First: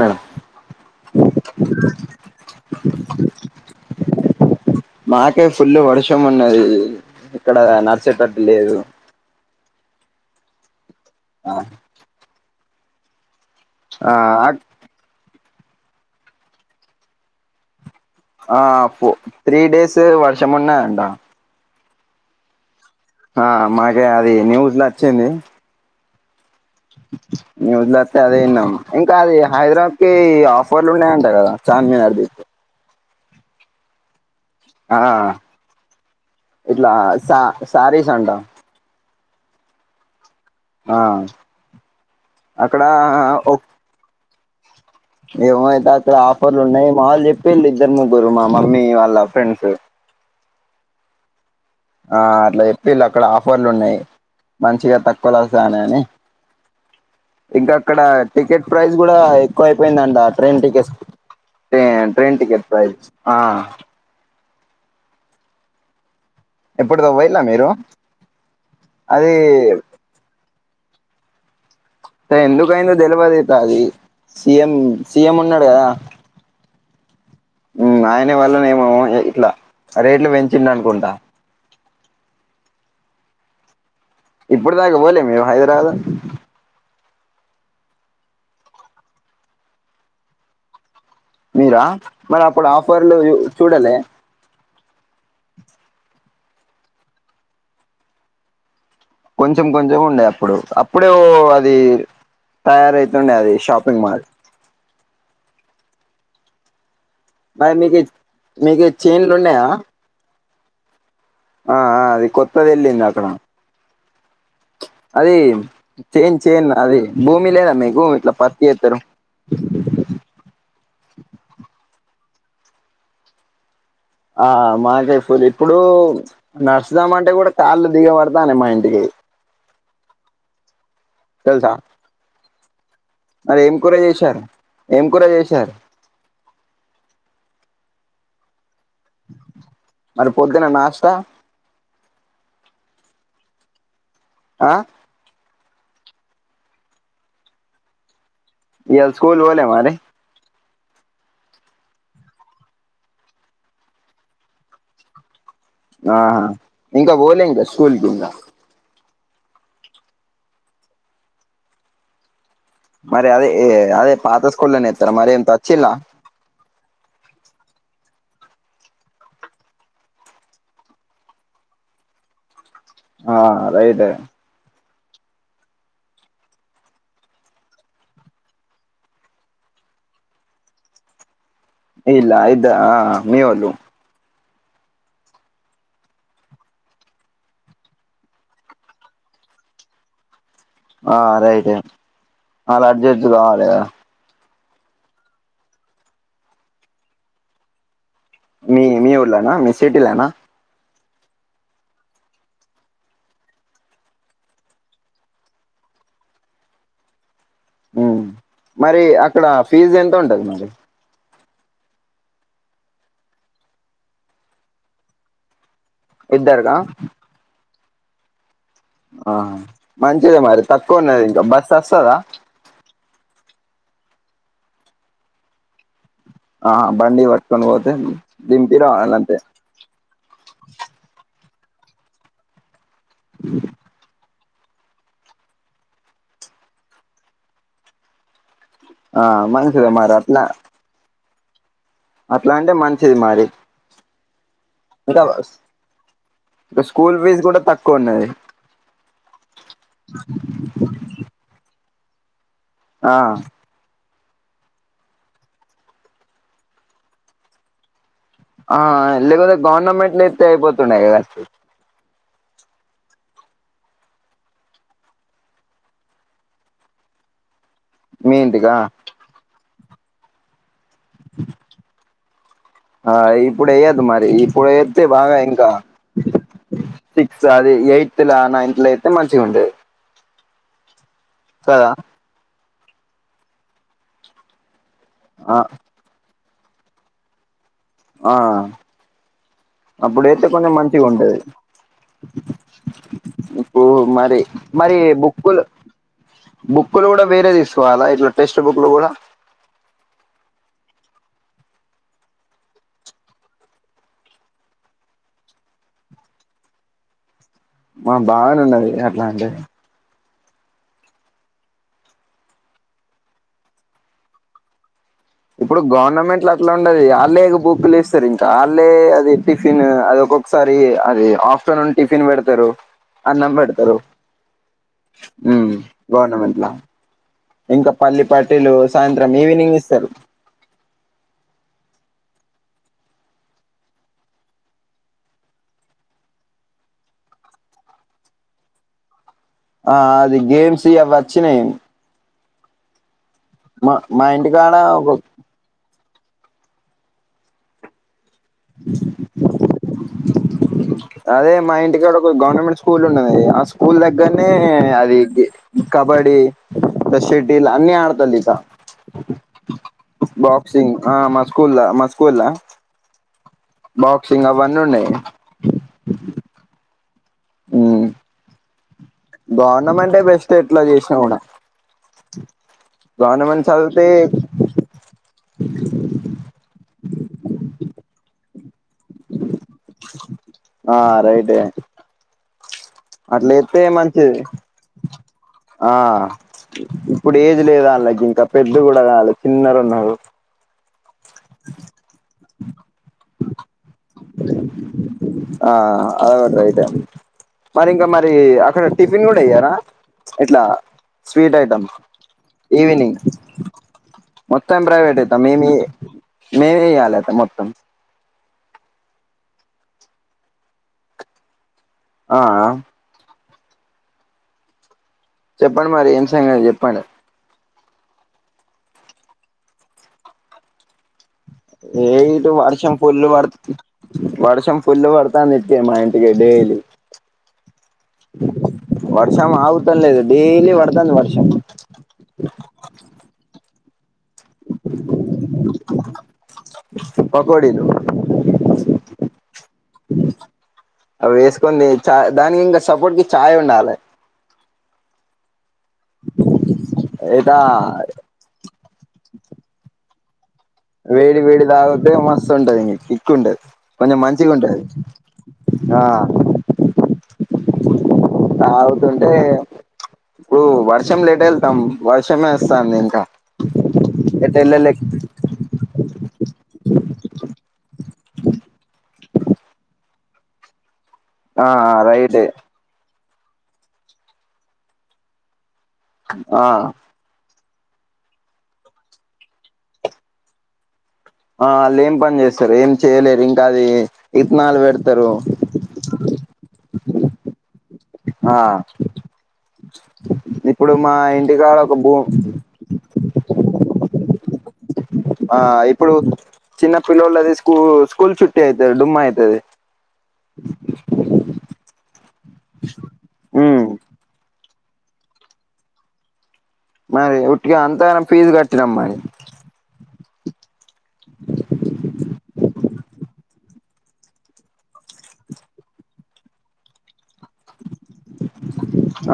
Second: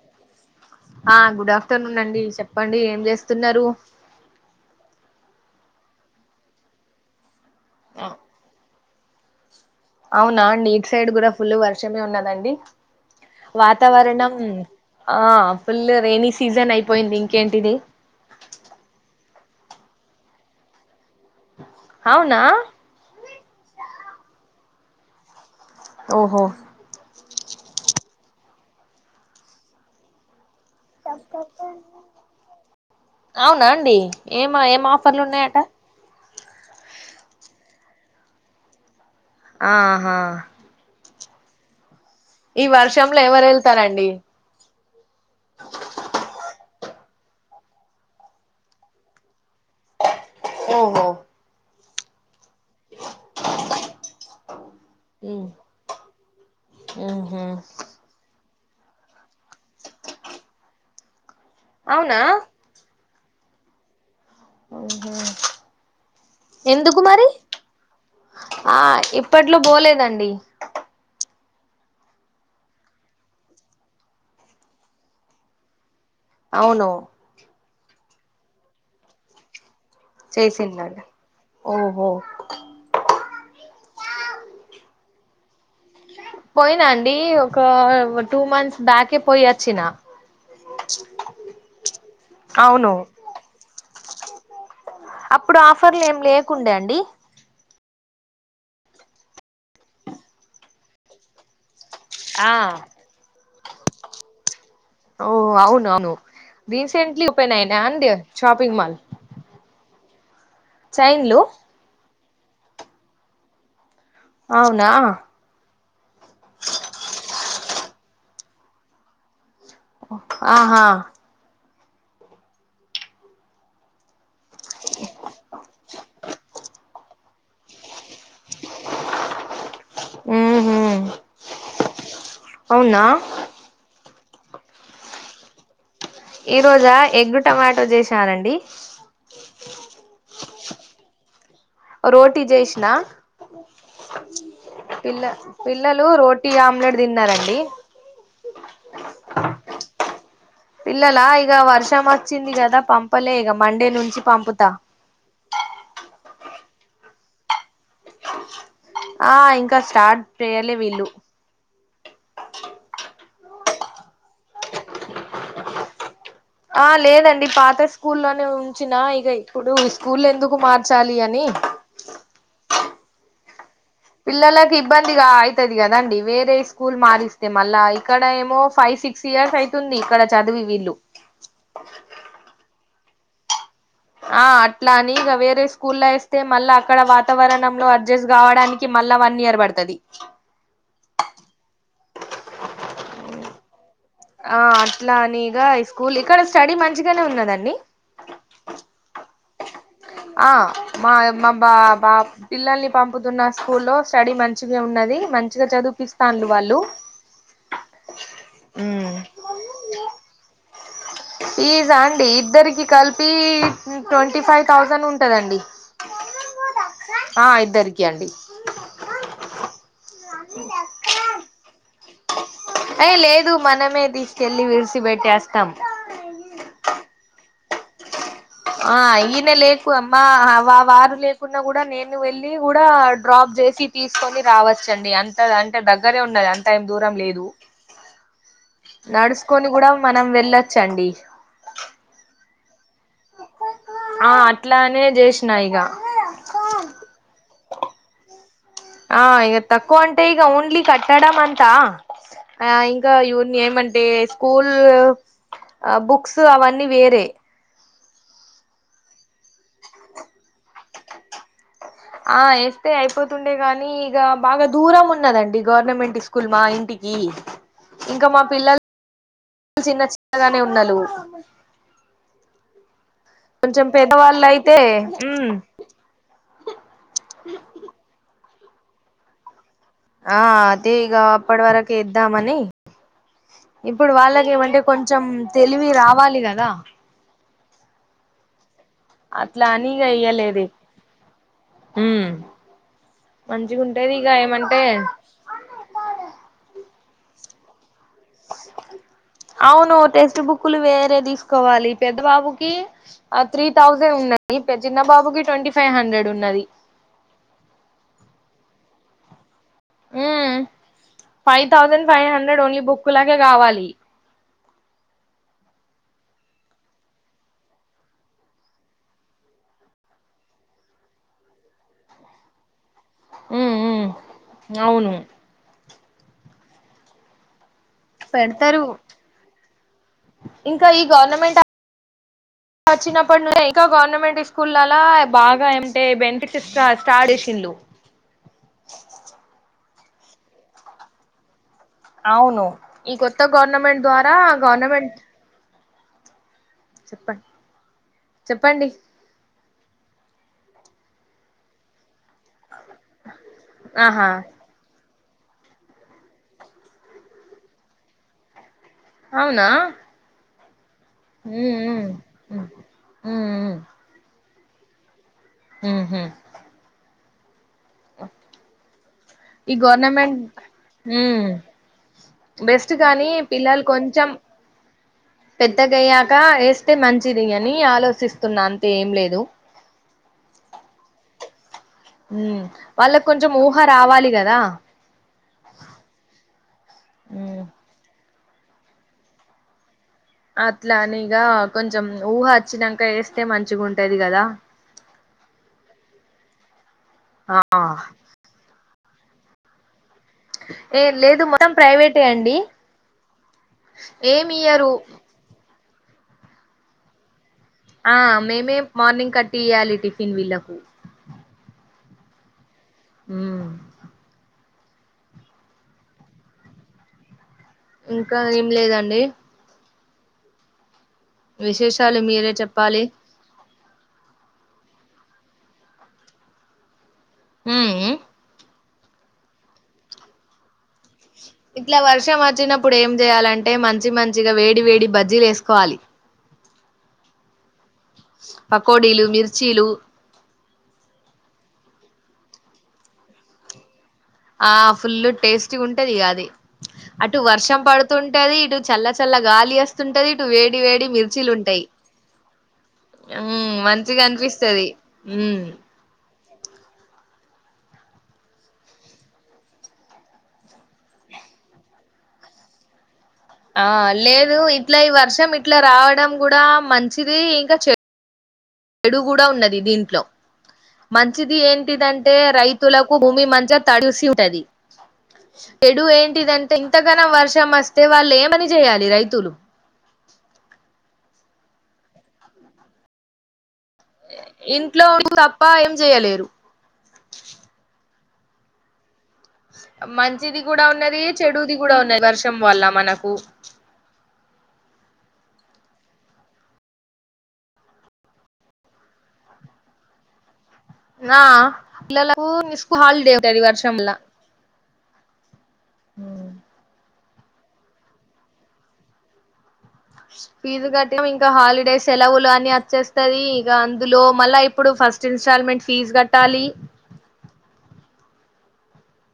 Madam ఆ good afternoon అండి చెప్పండి ఏం చేస్తున్నారు మాకే ఫుల్ వర్షం ఉన్నది ఇక్కడ ఆ నాడిచేటట్టులేదు అవునా ఇట్ సైడ్ కూడా ఫుల్ వర్షమే ఉన్నదండి వాతావరణం ఆ ఫుల్ రైనీ సీజన్ అయిపోయింది ఇంకేంటిది ఆ ఫొ త్రీ డేస్ వర్షమున్నదంటా అవునా ఆ మకే అది న్యూస్ ల అచ్చింది ఓహో న్యూస్ లో ఒత్తే అదేఇన్నాం ఇంకా అది హైద్రాబాద్ కి ఆఫ్ ఫర్లు ఉన్నాయి అంటా కదా చార్మినార్ది అవునా అండి ఏం ఏం ఆ ఆఫర్లు ఉన్నాయట ఇట్లా సా శారీస్ అంట ఆ హా ఆ అక్కడ ఓ రండి ఏమోఅయితే అక్కడ ఆఫర్లు ఉన్నాయి మా వాళ్ చెప్పిళ్ ఇద్దర్ ముగ్గుర్ మా మమ్మీ వాళ్ళ ఫ్రెండ్స్ ఓహో ఆ అట్లా చెప్పిళ్ళు అక్కడ ఆఫర్లు ఉన్నాయి మంచిగా తక్కువ్ల ఒస్తాయి అనే అని హ్మ్ హు ఇంకా అక్కడ టికెట్ ప్రైస్ కూడా ఎక్కువైపోయిందంట ట్రైన్ టికెట్స్ ట్రే అవునా ట్రైన్ టికెట్ ప్రైజ్ ఆ మ్ హు ఇప్పుడ్దో పోయిల్ల మీరు ఆ అది ఇప్పట్లో పోలేదండి అసల్ ఎందుకైందో తెల్వగిటా అది సీఎం సీఎం ఉన్నాడ్ కదా అవును మ్ ఆయ్న వాళ్ళనేమో ఇట్లా రేట్లు పెంచిండు చేసిందంట అనుకుంటా మ్ హు ఇప్పుడ్ దాకా పోలే మీర్ హైద్రాబాదు పోయినా అండి ఒక టూ మంత్స్ బ్యాకే పోయి ఓచ్చిన మీరా మరి అప్పుడు ఆఫర్లు చూడలే అప్పుడు ఆఫర్లు ఏం లేకుండే అండి కొంచెం కొంచెం ఉండే అప్పుడు అప్పుడే ఓ అది ఆ తయారైతుండే అది షాపింగ్ మాల్ ఓ అవ్ను అవ్ను రీసెంట్లీ ఓపెన్ అయినాయ అండి షాపింగ్ మాల్ చేంజ్లున్నయ చైన్ లు ఆఆ అది కొత్తది ఏళ్లింది అక్కడ అవ్నా అది చేన్ చేన్ అది భూమి లేదా మీకు ఇట్లా పత్తి ఎత్తరు ఆహా ఆ మాకే ఫుల్ ఇప్పుడు నడ్స్దం అంటే కూడా కాళ్ళు దిగబాడ్తనై మా ఇంటికి మ్ హు తెల్సా అవ్నా మరి ఏం కూర చేషరు ఏం కూర చేషరు ఈ రోజా ఎగ్గు టమాటో చేసానండి మరి పొద్దున నాష్ట రోటీ జేష్ణ ఆ పిల్ల పిల్లలు రోటీ ఆమ్లెట్ తిన్నారండి ఇయాల స్కూల్ పోలే మరి పిల్లలా ఇగ వర్షం వచ్చింది కదా పంపలే ఇగ మండే నుంచి పంపుతా ఆహా ఇంకా పోలే ఇంకా స్కూల్ కి ఇంకా ఆ ఇంకా స్టార్ట్ చేయలే వీళ్ళు మరి అదే ఎ అదే పాత స్కూల్లోనే ఎత్తర మరి ఏంత వచ్చిల ఆ లేదండి పాత స్కూల్లోనే ఉంచిన ఇగ ఇప్పుడు స్కూల్ ఎందుకు మార్చాలి అని [unintelligible] ఆ అదైతె పిల్లలకు ఇబ్బందిగా అయితది కదండి వేరే స్కూల్ మారిస్తే మళ్ళా ఇక్కడ ఏమో ఫైవ్ సిక్ క్స్ ఇయర్స్ అవుతుంది ఇక్కడ చదివి వీళ్ళు ఇల్ల యిద్ద ఆ మీవొళ్ళు ఆ అట్లా అని ఇగ వేరే స్కూల్ల్లో వేస్తే మళ్ళా అక్కడ వాతావరణంలో అడ్జస్ట్ కావడాని కి మళ్ళా వన్ ఇయర్ పడుతది ఆ రైట్ ఏ ఆల్ అడ్జడ్ట్ కావాలి గద ఆ అట్లా అనిగా స్కూల్ ఇక్కడ స్టడీ మంచిగానే ఉన్నాదండి మీ మీ ఊల్లొనా మీ సిటీలోనా ఆ మా మా బా బాబ్ పిల్లల్ని పంపుతున్న స్కూల్ లో స్టడీ మంచిగా ఉన్నది మంచిగా చదుపిస్తాంరు వాళ్ళు [unintelligible] హ్మ్ మరి అక్కడ ఫీజ్ ఎంత ఉంటది మరి ఫిజా అండి ఇద్దరికి కలిపి ట్వంటీ ఫైవ్ థౌజండ్ ఉంటదండి ఇద్దరికా ఆ ఇద్దరికి అండి [unintelligible] ఆహా మంచిదే మరి తక్కువ ఉన్నది ఇంకా బస్ వస్తదా ఏ లేదు మనమే తీసుకెళ్ళి విరిసి బెట్టేస్తాం ఆహా బండి పట్టుకొని పోతే దింపి రావాలి అంతే కు అమ మా వారు లేకుండా కూడా నేను వెళ్ళి కూడా డ్రాప్ చేసి తీసుకొని రావచ్చండి అంతగ అంటే దగ్గరే ఉన్నది అంత ఏం దూరం లేదు ఆ నడుసుకొని కూడా మంచిదే మరి మనం అట్లా వెళ్ళొచ్చండి అట్లా అంటే మంచిది మరి ఆ అట్లానే చేసినా ఇగ ఇగ స్కూల్ ఫీజ్ కూడా తక్కువున్నది ఆ ఇగ తక్కువ అంటే ఈగ ఓన్లీ కట్టడం అంట ఆ ఇంకా యున్ ఏం అంటేస్ స్కూల్ ఆ బుక్స్ అవన్నీ వేరే ఆ లేకపోతే గవర్నమెంట్ల ఎతే అయిపోతుండె కదా అండీ ఆ ఎస్తే అయిపోతుండే గాని ఇగ బాగా దూరం ఉన్నదండి గవర్నమెంట్ స్ స్కూల్ మా ఇంటికి ఇంకా మీ మా ఇంటికా పిల్లలు చిన్న చిన్నగానే ఉన్నాలు ఆ ఇప్పుడు కొంచెం ఎయద్దు మరి పెద్దవాళ్ళు ఇప్పుడు అయితే ఎతే బాగా ఉమ్ ఇంకా సిక్స్ అది ఎయిత్ ల నైన్త్ ల ఏతే మంచిగా ఉంటది ఆ అదేగ అప్పటి కదా వరకే ఎద్దామని ఇప్పుడు వాళ్ళకేమంటే కొంచెం ఆ తెలివి రావాలి కదా ఆ అట్లా అని ఇగ అప్పుడేతే ఎయ్యలేదు కొంచెం మంచిగా ఉంటది ఉమ్ మంచిగా ఇపుడు ఉంటది ఇక మరి ఏమంటే మరి బుక్ బుక్ లు బుక్కులు కూడా వేరే తీసుకోవాలా ఇట్లా టెక్స్ట్ బుక్ లు కూడా అవును టెక్స్ట్ బుక్కులు వేరే తీసుకోవాలి పెద్ద బాబుకి ఆ త్రీ థౌజండ్ ఉన్నది పె చిన్నబాబుకిి ట్వంటీ ఫైవ్ హండ్రెడ్ ఉన్నది ఆ బాగానే ఉన్నది అట్లా అంటే ఉం five thousand five hundred only బుక్కులకే కావాలి ఇప్పుడు గవర్నమెంట్ల అట్లా ఉండది వాళ్ళే బుక్లులిస్తారు ఇంకా వాళ్ళ అది టిఫిన్ అది ఒక ఒక్సారి అది ఆఫ్టర్నూన్ టిఫిన్ వెడ్తరు అన్నం పెడతారు అవును ఉం గర్నమెంట్లా ఇంకా పళ్లిపటీలు పెడతారు సాయంత్రం ఈవినింగ్ ఇస్తారు ఇంకా ఈ గర్నమెంట్ ఆ ట చినప్పటి నుంచి ఇంకా గవర్నమెంట్ స్కూల్లలా బాగా ఏంటే బెనిఫిట్స్ స్టార్ట్ చేసింలు ఆ అది గేమ్సి అవి అచ్చినయి అవ్ను ఈ కొత్త మా గవర్నమెంట్ మా ద్వారా ఇంటికాడ ఒక గవర్నమెంట్ చెప్పం చెప్పండి అదే మా ఇంటికాడొ గవర్నమెంట్ స్కూలు ఉన్నది. ఆ స్కూల్ ఆహా దగ్గరనే అది కబడ్డి గా షెటిల్ అన్ని ఆడ్తలికా. అవునా బాక్సింగ్ ఆ మ స్కూల్ల మ స్కూల్ల మ్మ్ మ్మ్ బాక్సింగ్ అవన్నీ ఉన్నాయి ఉహు. మ్మ్ ఈ బెస్ట్ గవర్నమెంట్ ఎట్లా చేసినా ఉ కూడా బెస్ట్ గానీ గవర్నమెంట్ పిల్లలు చదివితే కొంచెం పెద్దగాయ్యాక ఏస్తే మంచిది అని ఆలోచిస్తున్నా అంతే ఏం లేదు ఆ రైటే. ఉహ్ వాళ్ళకి కొంచెం ఊహ అట్లయితే రావాలి మంచిది కదా. ఆ ఇప్పుడేజ్ ఉమ్ లేదు అళ్ళకి ఇంకా పెద్ద కూడా కాలే చిన్నరున్నారు అట్ల అని ఇగా కొంచెం ఊహ వచ్చినాంక ఏస్తే మంచిగున్ ఆ అది గూడ రేటే ఆ మరి ఇంకా మరి మరి అక్కడ టిఫిన్ కూడా ఇయ్యారా ఇట్ల ఏ లేదు స్వీట్ మొత్తం ఐటమ్ ఈవినింగ్ ఏమియ్యరు ప్రైవేటైతే మేమే మేమియ్యాలట మొత్తం ఆ మేమే మార్నింగ్ కట్టియ్యాలి. టిఫిన్ వీళ్ళకు ఆ ఆ ఉ చెప్పండి మరి ఏం సంగతి చెప్పండి ఇంకా ఏం లేదండి విశేషాలు లేదు మీరే వర్షం చెప్పాలి ఫులు బడ్తు వర్షం ఫుళ్ళు పడ్తంది. మా ఇంటికి డేలీ ఉమ్ వర్షం ఆగుతనే లేదు డైలీ పడ్తాంది వర్షం ఇట్ల వర్షం వచ్చినప్పుడు ఏం జేయాలంటే మంచి మ ఇగ వేడి వేడి బజ్జీలేస్కోవాలి. పకోడీలు పకోడిలు మిర్చీలు అవేస్కుంది చా దానికి ఇంగ సపోర్ట్కి చాయ్ ఉండాలి ఆ ఫుల్ టేస్ట్ ఉంటదిగా ఆది అటు ఇదా వర్షం పడ్తుంటే ఉంటది. ఇటు చల్ల చల్ల గాలి అస్తుంటది ఇటు వేడి వేడి వేడి మిర్చీలుంటాయి తాగితే మస్తు ఉంటది ఇంక కిక్ ఉంటది మ్మ్ కొంచెం మంచిగా ఉంటది మంచిగనిపిస్తది ఉ ఆ తాగుతుంటే ఇప్పుడు వర్షం లేట్ వెళ్తాం వర్షమే వస్తాంది. ఇంకా ఆ ఎటు లేదు వెళ్ళలేక ఇట్లా ఈ వర్షం ఇట్లా రావడం కూడా మంచిది ఇంకా చె చెడు కూడా ఉన్నది దీంట్లో మంచిది ఆ ఏంటిదంటే రైటే రై తులకు భూమి మంచిగా తడిసి ఉంటది చెడు ఆ ఏంటిదంటే ఇంతగానం వర్షం వస్తే వాళ్ళు ఏమని చేయాలి రైతులు ఆ ఆళ్ ఏం పని చేస్తరు ఏం చేయలేరు ఇంకా అదీ ఇంట్లో [unintelligible] తప్ప ఏం చేయ్యలేరు ఆ మంచిది గూడా ఇప్పుడు మా ఉన్నది ఇంటికాడ చెడుది ఒక గూడా భూ ఉన్నది వర్షం వల్ల మనకు ఆ ఇప్పుడు చిన్న పిల్లోల్లది స్కూ స్కూల్ చుట్టి అయితది డుమ్మా అయితది ఆ పిల్లలకు స్కు హాలిడే ఉంటది ఉమ్ వర్షంలా ఉమ్ మరి ఉట్టిగా అంతాగానం ఫీజు కట్టినాం మరి ఫీజు కట్టామ్ ఇంకా హాలిడేస్ సెలవులు అని అచ్చేస్తది ఇగ అందులో మళ్ళా ఇప్పుడు ఫస్ట్ ఇన్స్టాల్మెంట్ ఫీజ్ కట్టాలి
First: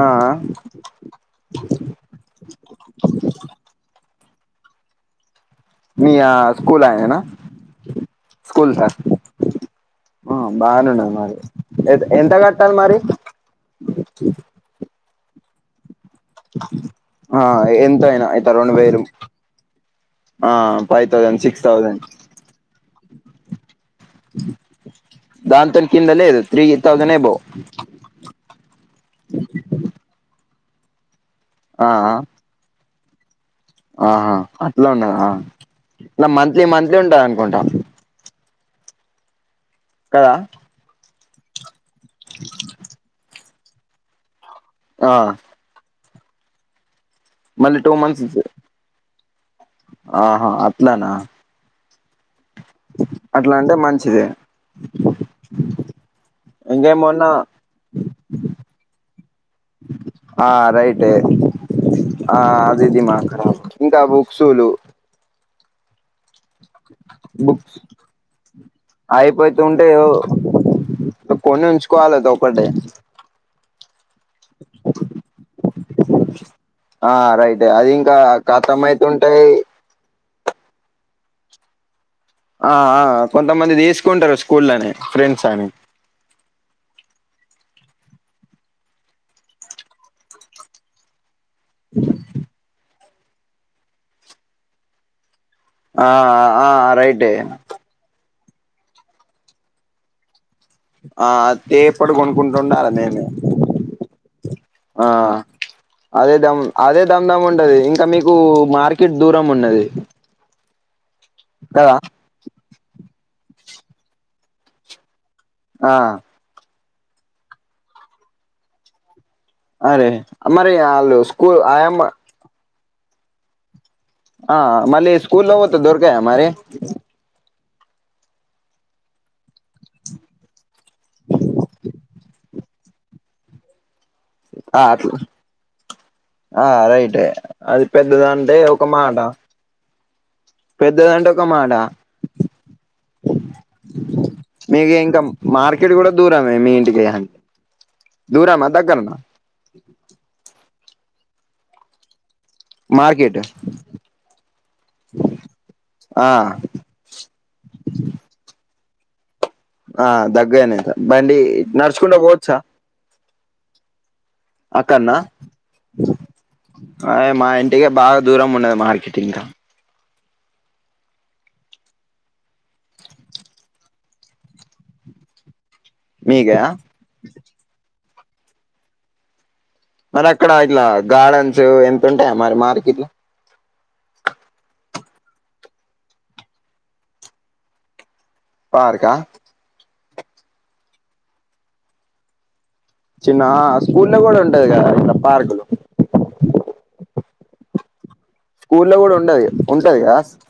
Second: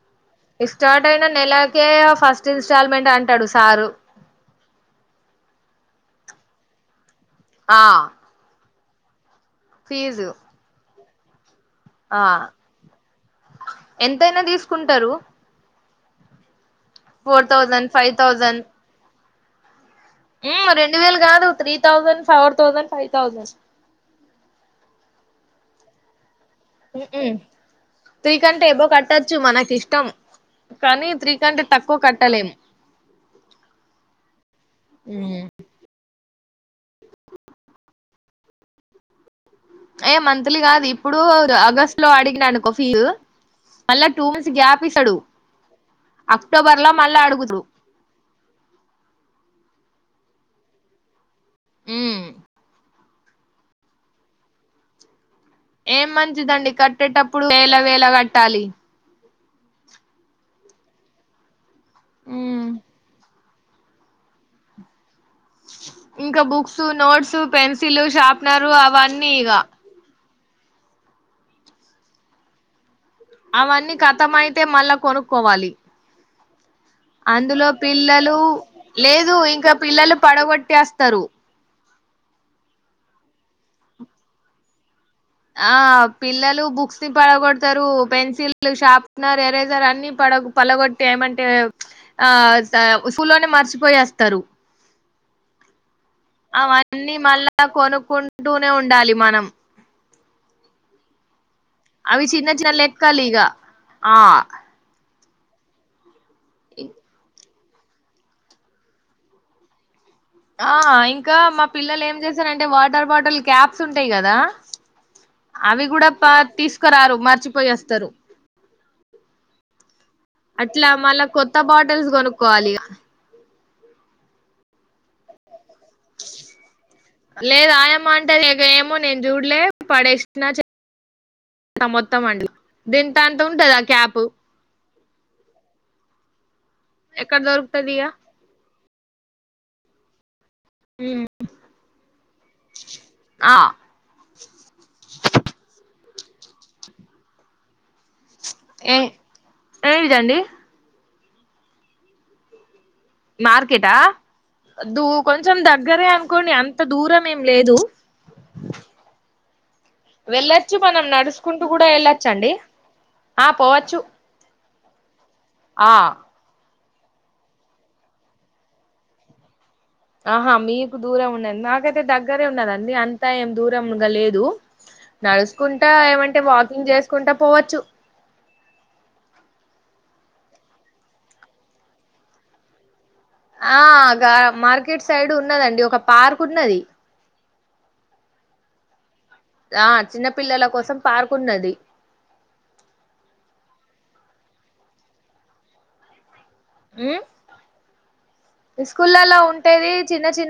ఆ ఆ ఇ స్టార్ట్ అయిన నెలకే ఫస్ట్ ఇన్స్టాల్మెంట్ అంటడు సారు మీ యా స్కూల్ ఆయన నా ఆ స్కూల్ సార్ ఫీజు ఆ బాగానే ఉన్నది మరి ఎ ఆ ఎంత కట్టాలి మరి తీసుకుంటరు ఆ థౌజండ్ ఫైవ్ ఎంతైనా ఇట్ట థౌజండ్ రెండు వేలు ఆ ఉమ్ రెండు ఫైవ్ వేలు థౌజండ్ కాదు six three thousand, four thousand, five thousand దాన్ తోన్ కిందలేదు త్రీ థౌసండ్ ఉమ్ ఎబోవ్ త్రీ కంటే ఎబో కట్టచ్చు మనకి ఇష్టం కానీ త్రీ కంటే ఆ తక్కువ కట్టలేము ఆహా అట్లా ఉన్నద ఉమ్ ఇట్లా మంత్లీ మంత్లీ ఉంటది అనుకుంటా ఏ కదా మంత్లీ గాదు ఇప్పుడు ఆగస్టు లో అడిగిననుకో ఫీజు మళ్ళా టూ మంత్స్ గ్యా ఆ పిస్తడు అక్టోబర్ లో మళ్ళ అడుగుదురు మళ్ళీ టూ మంత్స్ ఆహా అట్లానా ఉమ్ అట్లా అంటే మంచిదే ఏం మంచిదండి ఇంకేమన్నా కట్టేటప్పుడు వేల వేల కట్టాలి ఆ రైటే ఆ ఉమ్ అది దిమాక్ ఖరాబ్ ఇంకా బుక్సులు ఇంక books notes books pencil sharpener అవన్నీ ఇగా అంటే ఓ కొని ఉంచుకోవాలి అది ఒకటే అవన్నీ కతం అయితే మళ్ళా కొనుక్కోవాలి ఆ రైట్ అందులో అది ఇంకా పిల్లలు కతం లేదు అయితుంటాయి ఇంకా పిల్లలు పడగొట్టేస్తారు ఆ ఆ కొంతమంది తీసుకుంటరు స్కూల్ లోనే ఆ పిల్లలు బుక్స్ ని పడగొడతారు పెన్సిల్ లు షార్ప్నర్ ఎరేజర్ అన్ని పడగొ పలగొట్టి ఏమంటే ఆ స సూలోనే మర్చిపోయి అస్తారు ఆ ఆ అవన్నీ రైటే మళ్ళా కొనుక్కుంటూనే ఉండాలి మనం అథేపడు అవి చిన్న చిన్న కొనుకుంటుండాలె మేము లెక్కలు ఇగ ఆ ఆ అదే దమ్ అదే దమ్ దమ్ ఉంటది ఇ ఇంకా మీకు మార్కెట్ దూరం ఉన్నది ఆ ఇంకా మా కదా పిల్లలు ఏం చేస్తారంటే వాటర్ బాటిల్ క్యాప్స్ ఉంటాయి గదా అవి ఆ గుడా పా తీసుకురారు మర్చిపోయి వొస్తరు అరే మరి అట్లా ఆళ్ళు మళ్ళా కొత్త స్కూల్ ఆయమ్మ బాటిల్స్ కొనుక్కోవాలి ఇగ ఆ మళ్ళీ స్కూలో పోతే దోరకయ మరి లేదు ఆయమ్మ అంటది ఎగ ఏమో నేను చూడలే పడేసిన చె అ మొత్తం అంట గింత అంత ఉంటందా క్యాప్ ఆ అట్లా ఆ రైటె ఎక్కడ అది దొరుకుతది ఇగ పెద్దద అంటే ఒక మాట పెద్దదంటే ఒక మాట ఆ మీకు ఇంకా మార్కెట్ గుడా దూరమే మీ ఇంటికి ఇగ దూరమా దగ్గర్నా ఎడిది అండీ మార్కెట్ మార్కెటా దు కొంచెం దగ్గరే ఆ అనుకోండి అంత్ అంత దూరం ఏం లేదు ఆ వెళ్ళచ్చు దగ్గరనే మనం బండి నడుసుకుంటూ గుడా నడుచుకుంటూ వెళ్ళచ్చు అండి పోవచ్చా ఆ పోవచ్చు అక్కన్న ఆ అయ్ మా ఇంటికె బాగా దూరం ఉన్నది మార్కెట్ ఇంకా ఆహా మీకు దూరం ఉన్నది నాకైతే దగ్గరే ఉన్నది అండీ అంత ఏం దూరంగా లేదు నడుసుకుంటా ఏమంటే మీకే వాకింగ్ చేసుకుంటా పోవచ్చు మరి అక్కడ ఇట్లా గార్డెన్స్ ఎంత ఉంటాయ మరి మార్కెట్ లో ఆ గా మార్కెట్ సైడ్ ఉన్నది అండీ ఒక పార్క్ ఉన్నది పార్కా ఆ చిన్న పిల్లల కోసం పార్కు ఉన్నది చిన్న స్కూల్లో గుడా ఉంటది కదా ఇట్లా పార్కులు ఉ స్కూల్లో గుడా ఉండది ఉంటేది ఉంటదిగా చిన్న చిన్న